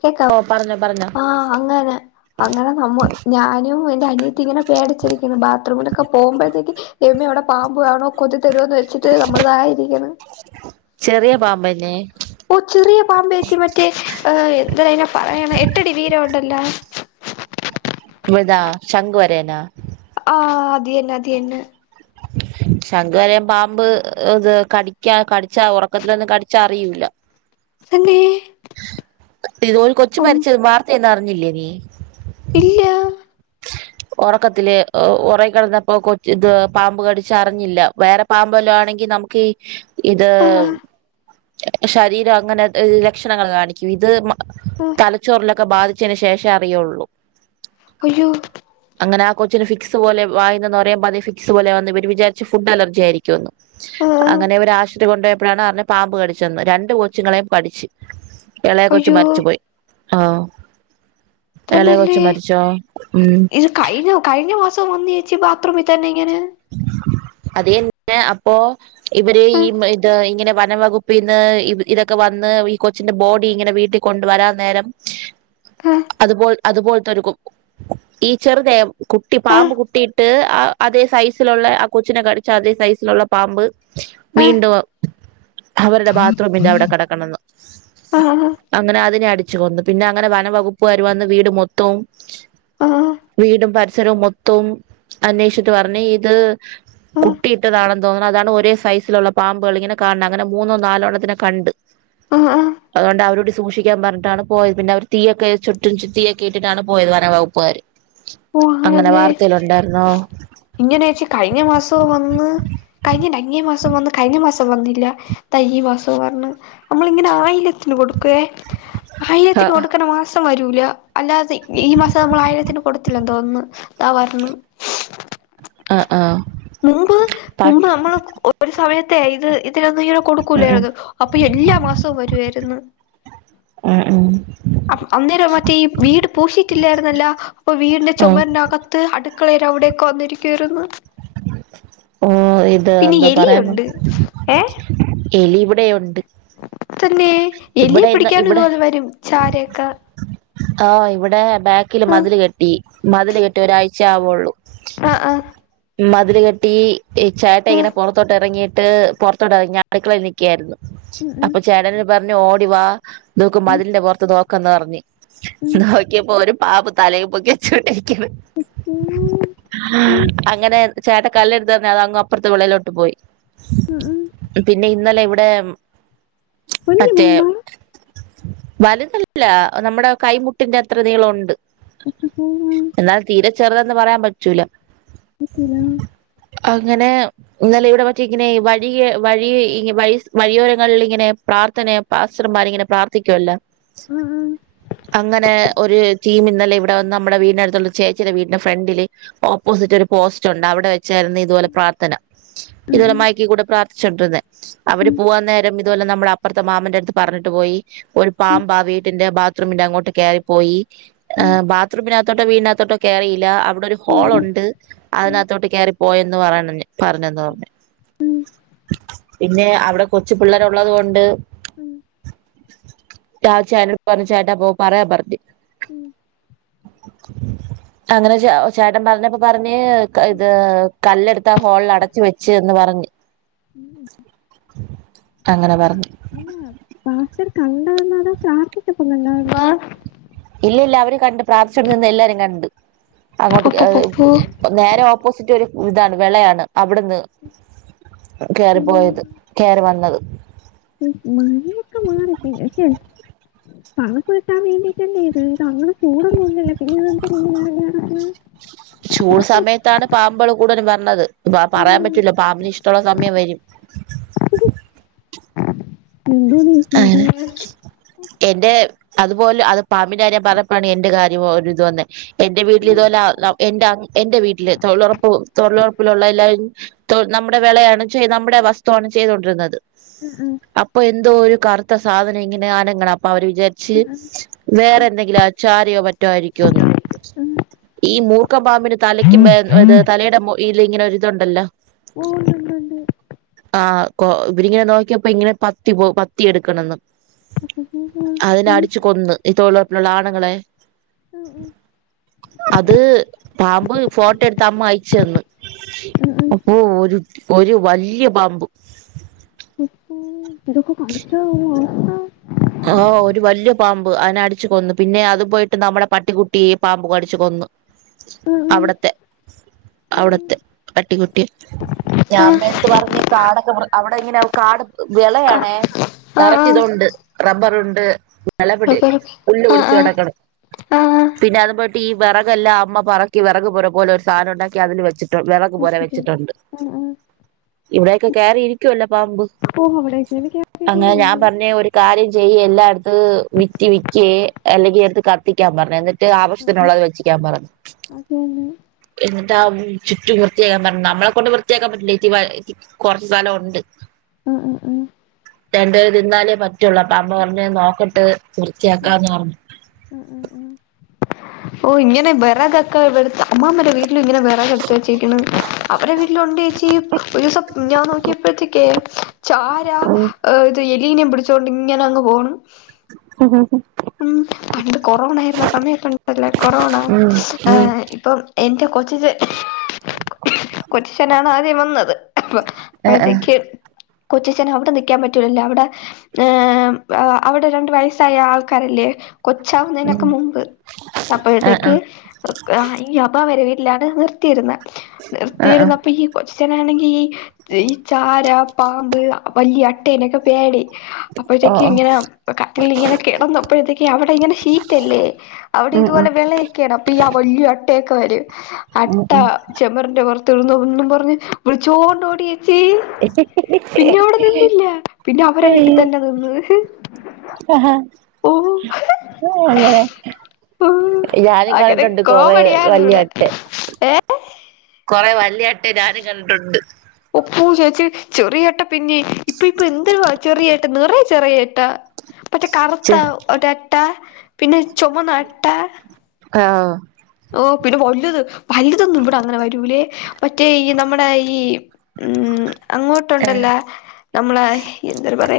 കേൾക്ക ഓ പറഞ്ഞോ പറഞ്ഞോ ആഹ് അങ്ങനെ. അങ്ങനെ നമ്മൾ ഞാനും എന്റെ അനിയത്തി ങ്ങനെ പേടിച്ചിരിക്കുന്ന് ബാത്റൂമിലൊക്കെ പോകുമ്പഴത്തേക്ക്. ദൈവമേ അവിടെ പാമ്പു ആണോ കൊതി തരോന്ന് വെച്ചിട്ട് നമ്മള് തായിരിക്കണം. ചെറിയ പാമ്പന്നേ ഓഹ് ചെറിയ പാമ്പേച്ചി മറ്റേ ഏഹ് എന്തെര് അയിന പറയണ എട്ടടി വീരൻ ഒണ്ടല്ല [unintelligible] ശംഖ് വരയനാ ആഹ് അത് യന്ന അത് യന്ന ശംഖ് വരയൻ പാമ്പ് ഇത് കടിക്കാ കടിച്ചാ ഒറക്കത്തിലൊന്നും കടിച്ചാ അറിയൂല തന്നെ ഇത് ഒരു കൊച്ചു ഉം മരിച്ചത് വാർത്തേന്നും അറിഞ്ഞില്ലേ നീ ഇല്ല ഒറക്കത്തില് ഒ ഒറങ്ങി കെടന്നപ്പോ കൊച്ച് ഇത് പാമ്പ് കടിച്ച അറിഞ്ഞില്ല വേറെ പാമ്പ് വല്ലോം ആണെങ്കി നമുക്കീ ഇത് ആഹ് ശരീരം അങ്ങന ഏഹ് ലക്ഷണങ്ങള് കാണിക്കും ഇത് മ ആഹ് തലച്ചോറിലൊക്കെ ബാധിച്ചേന് ശേഷേ അറിയൂള്ളു അയ്യോ അങ്ങനെ ആ കൊച്ചിന് ഫിക്സ് പോലെ വായീന്ന് നൊരേം പതേം ഫിക്സ് പോലെ വന്ന് ഇവര് വിചാരിച്ച് ഫുഡ് അലർജി ആയിരിക്കൂന്ന് ആഹ് അങ്ങനെ ഇവര് ആശുത്രി കൊണ്ടു പൊയപ്പൊഴാണ് അറിഞ്ഞ പാമ്പ് കടിച്ചെന്ന് രണ്ട് കൊച്ചുങ്ങളേം കടിച്ച് എളേ കൊച്ച് അയ്യോ മരിച്ച് പോയി ആഹ് എളേ കൊച്ച് മരിച്ചോ ഉം കയിഞ്ഞു കഴിഞ്ഞ മാസം വന്ന് ചേച്ചി ബാത്ത്റൂമി തന്നെ ഇങ്ങനെ അത് യന്ന അപ്പൊ ഇവര് ഈ ആഹ് ഇത് ഇങ്ങനെ വനം വകുപ്പീന്ന് ഇത് ഇതൊക്കെ വന്ന് ഈ കൊ ച്ചിന്റെ ബോഡി ഇങ്ങനെ വീട്ടി കൊണ്ട് വരാൻ നേരം ആഹ് അതുപോൽ അതുപോൽത്തൊരു കു കു ഈ ചെറുതെ കുട്ടി പാമ്പ് കുട്ടി ട്ട് ആഹ് അതേ സൈസിലൊള്ളേ ആ കൊച്ചിനെ കടിച്ച അതേ സൈസിലൊള്ള പാമ്പ് ആഹ് വീണ്ടും അവരുടെ ബാത്ത്റൂമിന്റെ അവിട കെടക്കണെന്ന് ആഹ് ആഹ് അങ്ങനെ അതിനെ അടിച്ചു കൊന്നു പിന്നെ അങ്ങനെ വനം വകുപ്പ്കാര് വന്ന് വീട് മൊത്തൊം ആഹ് വീടും പരിസരവും മൊത്തവും അന്വേഷിച്ചിട്ട് പറഞ്ഞ് ഇ ത് ആഹ് കുട്ടിയിട്ടതാണെന്ന് തോന്നണ് അതാണ് ഒരേ സൈസ് സിലൊള്ള പാമ്പുകള് ഇങ്ങനെ കാണണെ അങ്ങനെ മൂന്നോ നാലോ എണ്ണത്തിനെ കണ്ട് ആഹ് ആഹ് അതൊണ്ട് അവര് ഡിസ്‌ സൂക്ഷിക്കാൻ പറഞ്ഞിട്ടാണ് പോയത് പിന്നെ അവര് തീയൊക്ക ചുറ്റും തീ ഒക്കെ ഇട്ടിട്ടാണ് പോയത് വനം വകുപ്പുകാര് ഓ അങ്ങനെ അങ്ങനല്ലേ വാർത്തേലൊണ്ടാർന്നു ഇങ്ങനേച്ചി കഴിഞ്ഞ മാസോം വന്ന് കഴിഞ്ഞേന്റെ അങ്ങേ മാസോം വന്ന് കഴിഞ്ഞ മാസ [unintelligible] വന്നില്ല താ ഈ മസോം വർണ് നമ്മളിങ്ങനെ ആയില്യത്തിന് കൊടുക്കുവേ ആയില്യത്തിന് ആഹ് കൊടുക്കണ മാസം വരൂല അല്ലാതെ ഈ മാസം നമ്മള് ആയില്യത്തിന് ത്തില്ലന്ന് തോന്നുന്നു ദാ വരണ് ആഹ് ആഹ് മുമ്പ് പ മുമ്പ് നമ്മള് ഒരു സമയത്തേ ഇത് ഇതിലൊന്നും ഇങ്ങനെ ഉം കൊടുക്കൂലേർന്നു അപ്പൊ എല്ലാ മാസോം വരുവേര്ന്ന് ഉം മ്ഹ് അ അന്നേരം മറ്റേ ഈ വീട് പൂശിയിട്ടില്ലേർന്നല്ല അപ്പൊ വീടിന്റെ ഉം ചൊമറിനകത്ത് അടുക്കളേര അവിടേക്ക വന്നിരിക്കുവേർന്നു ഓഹ് ഇത് പിന്നെ എന്തോ പറയാൻ വ എലിയുണ്ട് ഏ എലി ഇവിടേം ഒണ്ട് തന്നെ എലിയെ പിടിക്കാനും ഇവിടെ ഇതുപോലെ വരും ചാരേക്ക ആഹ് ഇവിടെ ബാക്കില് ആ മതില് കെട്ടി മതില് കെട്ടി ഒരാഴ്ച ആവൊ ള്ളൂ ആഹ് ആഹ് മതില് കെട്ടി ചേട്ടൻ ഇങ്ങനെ പൊറത്തോട്ട് എറങ്ങിയിട്ട് പുറത്തോട്ട് എറങ്ങ്യ അടുക്കളെ നിക്കേർന്നു അപ്പൊ ചേട്ടൻ എന്നോട് പറഞ്ഞു ഓടിവാ ഇത് നോക്ക് മതിലിന്റെ പൊറത്ത് നോ ക്കന്ന് പറഞ്ഞ് നോക്കിയപ്പോ ഒരു പാമ്പ് തലയും പൊക്കി ച്ചോണ്ടിരിക്കണ് അങ്ങനെ ചേട്ടൻ കല്ല് എടുത്ത് എറിഞ്ഞു അത് അങ്ങ് അപ്പറത്തെ വിളയിലോട്ട് പോയി മം ഉം പിന്നെ ഇന്നലെ ഇവിടെ കുഞ്ഞ മറ്റേ വലുതല്ല നമ്മുടെ കൈമുട്ടിന്റെ അത്ര നീളൊണ്ട് ആ എന്നാൽ തീരെ ചെറുതെന്ന് പറയാൻ പറ്റൂല [unintelligible] അങ്ങനെ ഇന്നലെ ഇവിടെ മറ്റേ ഇങ്ങനെ വഴിയെ വഴിയെ വഴി വഴിയോരങ്ങളിൽ ഇങ്ങനെ പ്രാർത്ഥന പാസ്റ്റർമാർ ഇങ്ങനെ പ്രാർത്ഥിക്കുവല്ല ഉം ഉം അങ്ങനെ ഒരു ടീം ഇന്നലെ ഇവിടെ വന്ന് നമ്മടെ വീടിനടുത്തുള്ള ചേച്ചിയ്ടെ വീടിന്റെ ഫ്രണ്ടില് ഓപ്പോസിറ്റ് ഒരു പോസ്റ്റ് ഉണ്ട് അവിടെ വെ ച്ചായിരുന്നു ഇതുപോലെ പ്രാർത്ഥന ഇതുപോലെ മയക്കികൂടെ പ്രാർത്ഥിച്ചുകൊണ്ടിരന്നെ അവര് പോവാൻ നേരം അതുപോലെ നമ്മടെ അപ്പർത്തെ മാമന്റെ അ ട്ത്ത് പറഞ്ഞിട്ട് പോയി ഒരു പാമ്പാ വീട്ടിന്റെ ബാത്റൂമിന്റെ അങ്ങോട്ട് കയറിപ്പോയി ആ ബാത്റൂമിനകത്തോട്ടോ വീടിനകത്തോട്ടോ കേയറിയില്ല അവിടെ ഒരു ഹോൾ ഉണ്ട് അതിനകത്തോട്ട് കെയറി പോയന്ന് പറയ പറഞ്ഞന്ന് പറഞ്ഞു പിന്നെ അവടെ കൊച്ചു പിള്ളേർ ഉള്ളത് കൊണ്ട് ആ ചേട്ടനൊട് പറഞ്ഞു ചേട്ടാപ്പൊ പറയാം പറഞ്ഞ് ഉം ഉ അങ്ങനെ ചെ ചേട്ടൻ പറഞ്ഞപ്പോ പറഞ്ഞ് ഇത് കല്ലെടുത്താ ഹോളിൽ അടച്ച് വെച്ച് എന്ന് പറഞ്ഞ് അങ്ങനെ പറഞ്ഞു അല്ലാ ഇവര് കണ്ടെതന്നെടാ പ്രാർത്ഥിച്ചപ്പക്കണ്ടാണൊ ഇല്ല ഇല്ല അവര് കണ്ട് പ്രാർത്ഥിച്ചോണ്ട് നിന്ന എല്ലാരും കണ്ട് അങ്ങോട്ട് കേ അത് അപ്പപ്പപ്പോ നേരെ ഓപ്പോസിറ്റ് ഒരു ഇതാണ് വെളയാണ് അവിടുന്ന് കെയറി പോയത് കെയറി വന്നത് മഴയൊക്കെ മാറി [unintelligible] തണുപ്പ് കിട്ടാൻ വേണ്ടിട്ടല്ലേ ഇത് ഇതങ്ങനെ ചൂടൊന്നുന്നില്ലൊ പിന്നെ ഇതെതിന് ഇങ്ങനെ ഇറങ്ങി നടക്കണെ ചൂട് സമയത്താണ് പാമ്പള് കൂടുതലും വര്ണത് പറയാൻ പറ്റൂല്ല പാമ്പിന് ഇഷ്ടൊളള സമയം വരും ആ ഉം എന്റെ അതുപോലെ അത് പാമ്പിന്റെകാര്യം പറഞ്ഞപ്പയാണ് എന്റെ കാര്യം ഒരിത് വന്നെ എന്റെ വീട്ടിൽ ഇതുപോലെ എന്റെ എന്റെ വീട്ടില് തൊഴിലുറപ്പ് തൊഴിലുറപ്പിലുള്ള എല്ലാരും നമ്മുടെ വെളയാണ് നമ്മുടെ വസ്തുവാണ് ചെയ്തുകൊണ്ടിരുന്നത് ഉം ഉം ഇപ്പൊ എന്തോ ഒരു കർത്ത സാധനം ഇങ്ങനെ അനങ്ങ്ണ് അപ്പ അവര് വിചാരിച്ച് ആ വേറെ എന്തെങ്കിലും ആ ചാരിയോ മറ്റോ ആയിരിക്കോ എന്ന് ആ ഈ മൂർക്കം പാമ്പിന് തലയ്ക്കും മേ ആ ആ തലയുടെ ഇല ഇങ്ങനെ ഒരിതുണ്ടല ഓ ഉണ്ട് ണ്ട് ആ കൊ ഇവരിങ്ങനെ നോക്കിയപ്പോ ഇങ്ങനെ പത്തി പോ പത്തി എടുക്കണെന്നും [unintelligible] അതിനെ അടിച്ചു കൊന്ന് ഈ തൊഴിലുറപ്പിലുള്ള ആണുങ്ങളെ ഉം ഉം അത് പാമ്പ് ഫോട്ടോ എടുത്ത് അമ്മ അയിച്ച്തന്ന് അപ്പ ഒര് ഒരു വല്ല്യ പാമ്പ് ഒ ഓഹ് അതൊക്ക കാടിച്ച ഉള്ളൊര അവസ്ഥ ഓ ഒരു വലിയ പാമ്പ് അതിനെ അടിച്ചു കൊന്നു പിന്നെ അത് പോയിട്ട് നമ്മുടെ പട്ടികുട്ടിയെ പാമ്പ് കടിച്ചു കൊന്ന് ഉം ഉം അവിടത്തെ പട്ടിക്കുട്ടി ആ ആ ഞാൻമ്മേടത്ത് പറഞ്ഞ് കാടൊക്കെ അവിടെ എങ്ങനാ കാട് കാ വിളയാണേ ആ ആ തറക്ക ഇതുണ്ട് റബ്ബറുണ്ട് മളപടി ഓക്കെ ഓക്കെ പുല്ല് ആ പിടിച്ച് ആ കിടക്കണ് ആ ആ പിന്നെ അതുപോയിട്ട് ഈ വിറകെല്ലാം അമ്മ പറക്കി വിറക് പുര പോലൊരു സാധനംണ്ടാക്കി അതില് വെച്ചിട്ടു വിറ വിറക് പോലെ വെച്ചിട്ടുണ്ട് ആ ആ ഇവിടെക്കെ കേയറിയിരിക്കുവല്ലോ പാമ്പ് ഓ അവിടേക്കാണ് അങ്ങനെ ഞാൻ കേറ്റിയിരിക്കുന്നത് പറഞ്ഞേ ഒരു കാര്യം ചെയ്യ് എല്ലായിടത്ത് വിറ്റ് വിക്ക് അല്ലെങ്കി എടുത്ത് കത്തിക്കാൻ പറഞ്ഞ് എന്നിട്ട് ആ ആ ആവഷ്യത്തിനുള്ളത് വെച്ചിക്കാൻ പറഞ്ഞു അത് തന്നെ എന്നിട്ട് ചുറ്റും വൃത്തിയാക്കാൻ പറഞ്ഞ നമ്മളെ കൊണ്ട് വൃത്തിയാക്കാൻ പറ്റില്ലേ കുറച്ച് സ്തലോണ്ട് അ അ ആഹ് രണ്ടുപേര് തിന്നാലേ പറ്റൊള്ളൂ അപ്പ അമ്മ പറഞ്ഞ് നോക്കട്ട് വൃർത്തിയാക്കാന്ന് പറഞ്ഞു ഓ ഇങ്ങേനെ വെറഗക്കാ ബടുത്ത അമ്മമാ അമ്മടെ വീട്ടിലും ഇങ്ങനെ വറെ എടുത്ത് വെച്ചേരിക്കണ അവരുടെ വീട്ടിലൊണ്ട ചെച്ച ഒരു ദിവസം ഞാൻ നോക്കിയപ്പോഴത്തേക്ക ചാര ഇത് ക്ലീന പിടിചൊണ്ട് ഇങ്ങനെങ് പോകണം [unintelligible] ഉം പണ്ട് കൊറോണ ആരുന്ന സമയത്തുണ്ടല്ലേ കൊറോണ ഏ ഉം ഇപ്പൊ. എന്റെ കൊച്ചിന് കൊച്ചിനാണ് ആദ്യം വന്നത് ആ ആ അപ്പോഴത്തേക്ക് കൊച്ചച്ചൻ അവിടെ നിക്കാൻ പറ്റൂലല്ലോ അവിടെ അവിടെ രണ്ടു വയസ്സായ ആൾ. കരല്ലേ ഉം കൊച്ചാവുന്നതിനൊക്കെ മുമ്പ് ആ ആ അപ്പോഴത്തേക്ക്. ഈ അബവരെ വീട്ടിലാണ് നിർത്തിയിരുന്നത് ആ ആ നിർത്തിയിരുന്നപ്പ ഈ കൊച്ചചനാണെങ്കിൽ ഈ ഈ ചാര പാമ്പ് വലിയ അട്ടേനെക്കെ പേടി. ഓ അപ്പോഴത്തേക്ക് ഓ ഇങ്ങനെ കത്തി ഇങ്ങനെ കിടന്നപ്പോഴത്തേക് അവിടെ ഇങ്ങനെ ഷീറ്റ്ല്ലേ അവിടെ ഉം ഇതുപോലെ ഉം വിള അപ്പൊ ആ വലിയ അട്ടയൊക്കെ വര് ഉം അട്ട ഉം ചെമ്മറിന്റെ വറത്തെുന്ന ഒന്നും പറഞ്ഞഞ് വിളിച്ചോണ്ട ഓടിയ. പിന്നെ അവിടെ നിന്നില്ല പിന്നെ അവരെ വിട്ടി തന്നെ നിന്. ആഹ് അങ്ങനെ. ഞാനും അങ്ങനെ കണ്ടിട്ടുണ്ട് കൊറേ കോമഡിയാണ് വലിയ ഇവിടെ അട്ടയെ. ഏ കൊറെ വലിയ അട്ട ഞാന് കണ്ടിട്ടുണ്ട്. ഒപ്പൂ ചേച്ചി ചെറിയട്ട പിന്നെ ഇപ്പൊ ഇപ്പൊ എന്തരു ചെറിയേട്ട നിറയ ചെറിയേട്ടാ. പറ്റേ കറുത്ത ചെ ഒട്ട പിന്നെ ചുമന്ന അട്ട. ആഹ്. ഓ പിന്നെ വലുത് വലുതൊന്നും ഇവിടെ അങ്ങനെ വരൂലേ മറ്റേ ഈ നമ്മുടെ ഈ. ഉം ആഹ് അങ്ങോട്ടുണ്ടല്ല. നമ്മളെ എന്താ പറ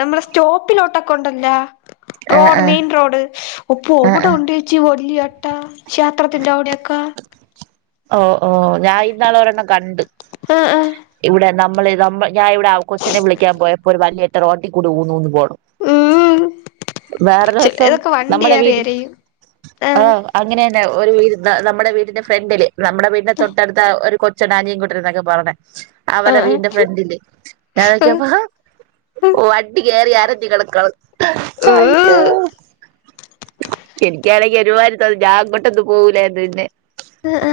നമ്മളെ സ്റ്റോപ്പിലോട്ടൊക്കെണ്ടല്ല. ആഹ് റോഡ് മെയിൻ റോഡ് ഉപ്പ ആഹ് അവിടെ ആഹ് ഉണ്ടച്ചി വലിയ അട്ട. ക്ഷേത്രത്തിൻ്റെ അവിടെയൊക്കെ. ഓ ഓ ഞാൻ ഇന്നാളൊരെണ്ണം കണ്ട് ആഹ് ആഹ് ഇവിടെ നമ്മള് നമ്മ ഞാൻവിടെ കൊച്ചനെ വിളിക്കാൻ പോയപ്പോ ഒരു വലിയ അട്ട റോട്ടി കൂടി ഊന്ന് ഊന്ന് പോകുന്നു. ഉം വേറെ ദിവസം ചിലതൊക്കെ വണ്ടി നമ്മുടെ കേറി വീട്ടിൽ എരയും ആഹ് അങ്ങനെ തന്നെ ഒരു നമ്മുടെ വീടിന്റെ ഫ്രണ്ടില് നമ്മുടെ വീടിന്റെ തൊട്ടടുത്ത ഒരു. ചെടാനിയും കൂട്ടർ എന്നൊക്കെ പറഞ്ഞണേ അവര ആഹ് വീട്ടിന്റെ ഫ്രണ്ടില് ഞാൻ ആഹ് നോക്കിയപ്പ. ഓ വണ്ടി കയറി അരഞ്ഞ കിടക്ണ് അയോ. എനിക്കാണെങ്കിൽ ഒരു വത്തത് ഞാ അങ്ങോട്ടന്ന് പോകൂലന്ന് പിന്നെ. ആ ആ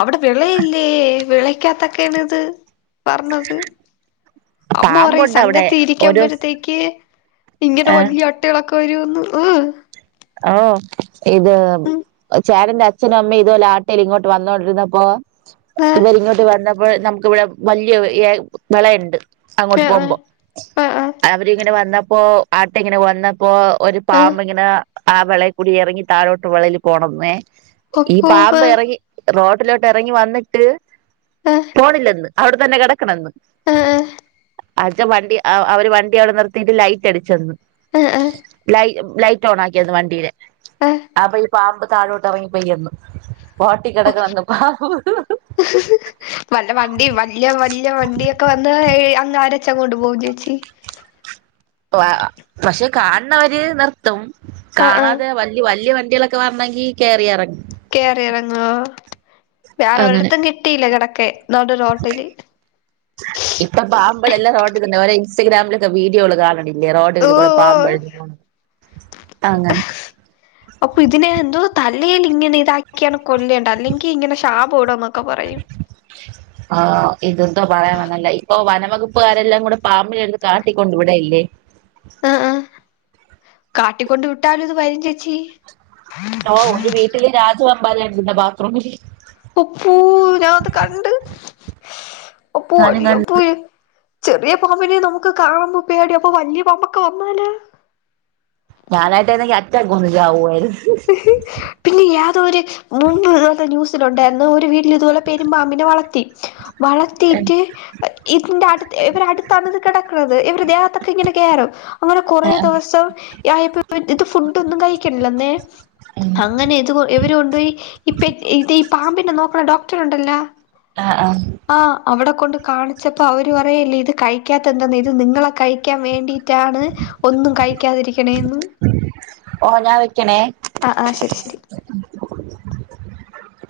അവിടെ വിളയില്ലേ വിളക്കാത്തൊക്കെയാണ് ഇത് പറഞ്ഞത്. ഉം. അമ്മ പറയും സംഘത്തി ഇരിക്കുമ്പോഴത്തേക്ക് ഇങ്ങനെ ഏ വലിയ. [unintelligible] വര്ന്ന് ആഹ് ആ ഓഹ് ഇത് ഉം ചേട്ടന്റെ അച്ഛനും അമ്മയും ഇതുപോലെ ആട്ടേൽ ഇങ്ങോട്ട് വന്നോണ്ടിരുന്നപ്പോ. ആഹ് ഇവരിങ്ങോട്ട് വന്നപ്പോൾ നമുക്കവിടെ വലിയ ഏഹ് വിളയ്ണ്ട്. അങ്ങോട്ട് ആഹ് പോകുമ്പോ ആഹ് ആഹ് അവരിങ്ങനെ വന്നപ്പോ ആട്ട ഇങ്ങനെ വന്നപ്പോ. ഒരു ആഹ് ആഹ് പാമ്പ് ഇങ്ങനെ ആ വിളയിൽ കൂടി ഇറങ്ങി തഴോട്ട് വിളൽ പോണന്നേ ഈ അപ്പോ പാമ്പ് ആഹ് ഇറങ്ങി റോട്ടിലോട്ട് ഇറങ്ങി വന്നിട്ട് ആഹ് പോണില്ലന്ന്. അവിടെ തന്നെ കിടക്കണന്ന്. ആഹ് അഛ വണ്ടി അവര് വണ്ടി അവിടെ നിർത്തിട്ട് ലൈറ്റ് അടിച്ചന്നു. ആഹ് ആഹ് ല ലൈറ്റ് ഓൺ ആക്കീന്നു വണ്ടീലെ ആഹ് അപ്പൊ ഈ പാമ്പ് താഴോട്ടിറങ്ങി പോയി പോട്ടി കിടക്കണ്ന്ന് പാമ്പ് ഉ വല്ല വണ്ടി വലിയ വലിയ വണ്ടിയൊക്കെ വന്ന് അങ്ങാരച്ചങ്ങോട്ട് പോകും ചേച്ചി. പക്ഷെ കാണുന്നവര് നിർത്തും ആഹ് ആഹ് കാണാതെ വ വലിയ വണ്ടികളൊക്കെ വരണങ്കി കേറി ഇറങ്ങും കേറി ഇറങ്ങോ വേറെ അങ്ങനെ ഒരിടത്തും കിട്ടില്ല കിടക്കാൻ നടു റോട്ടിൽ ഇപ്പൊ പാമ്പളെല്ലാം റോട്ടി തന്നെ ഇൻസ്റ്റഗ്രാമിലൊക്കെ വീഡിയോകള് കാണ ഇല്ല ഓ റോഡുകളിലൂടെ ഓ പാമ്പഴെഞ്ഞ് [unintelligible] അങ്ങനെ അപ്പൊ ഇതിനെ എന്തോ തലയിൽ ഇങ്ങനെ ഇതാക്കിയാണ് കൊല്ലേണ്ട അല്ലെങ്കി ഇങ്ങനെ ശാപം ഇടുന്നൊക്കെ പറയും [inaudible] ആഹ് ഇതൊന്താ പറയാൻ വന്നല്ലേ ഇപ്പൊ വനവകുപ്പുകാരെല്ലാം കൂടെ പാമ്പിനെ എടുത്ത് കാട്ടിക്കൊണ്ട് വിടല്ലേ ആഹ് ആഹ് കാട്ടിക്കൊണ്ട് വിട്ടാലും അത് വരും ചേച്ചി ഓഹ് ഒരു വീട്ടില് രാജവെമ്പാല ഇണ്ട് ബാത്റൂമില് ഉപ്പൂ ഞാത് കണ്ട് ഉപ്പൂ ഞാനും കണ്ട് വലിയപ്പൂവേ ചെറിയ പാമ്പിനെ നമുക്ക് കാണുമ്പോ പേടിയാ അപ്പൊ വലിയ പമ്പൊക്കെ വന്നാല ഞാനൊക്കെ ആണേ അറ്റാക്ക് വന്ന് ചാവുവേര്ന്ന് പിന്നെ ഏതോ ഒരു മുമ്പ് ഇതുപോലെ ന്യൂസിലുണ്ടായിന്ന് ഒരു വീട്ടില് ഇതുപോലെ പെരുമ്പാമ്പിനെ വളർത്തി വളത്തീറ്റ് ഇതിന്റെ അടുത്ത് ഇവർ അടുത്താണ് ഇത് കിടക്കണത് ഇവരു ദേഹത്തൊക്കെ ഇങ്ങനെ കേറും അങ്ങനെ കൊറേ ദിവസം യായപ്പം ഇത് ഫുഡൊന്നും കഴിക്ക്ണില്ലന്നേ അങ്ങനെ ഇത് ഇവര് കൊണ്ടയി ഇപ് ഇതി ഈ പാമ്പിന്നെ നോക്കണ ഡോക്ടർ ണ്ടല്ല ആഹ് ആഹ് ആ അവിടെ കൊണ്ട് കാണിച്ചപ്പോ അവര് പറയല്ലേ ഇത് കഴിക്കാത്തന്തെന്ന ഇത് നിങ്ങളെ കഴിക്കാൻ വേണ്ടി റ്റാണ് ഒന്നും കഴിക്കാതിരിക്കണേന്ന് ഓഹ് ഞാൻ വെക്കണേ ആ ശരി ശരി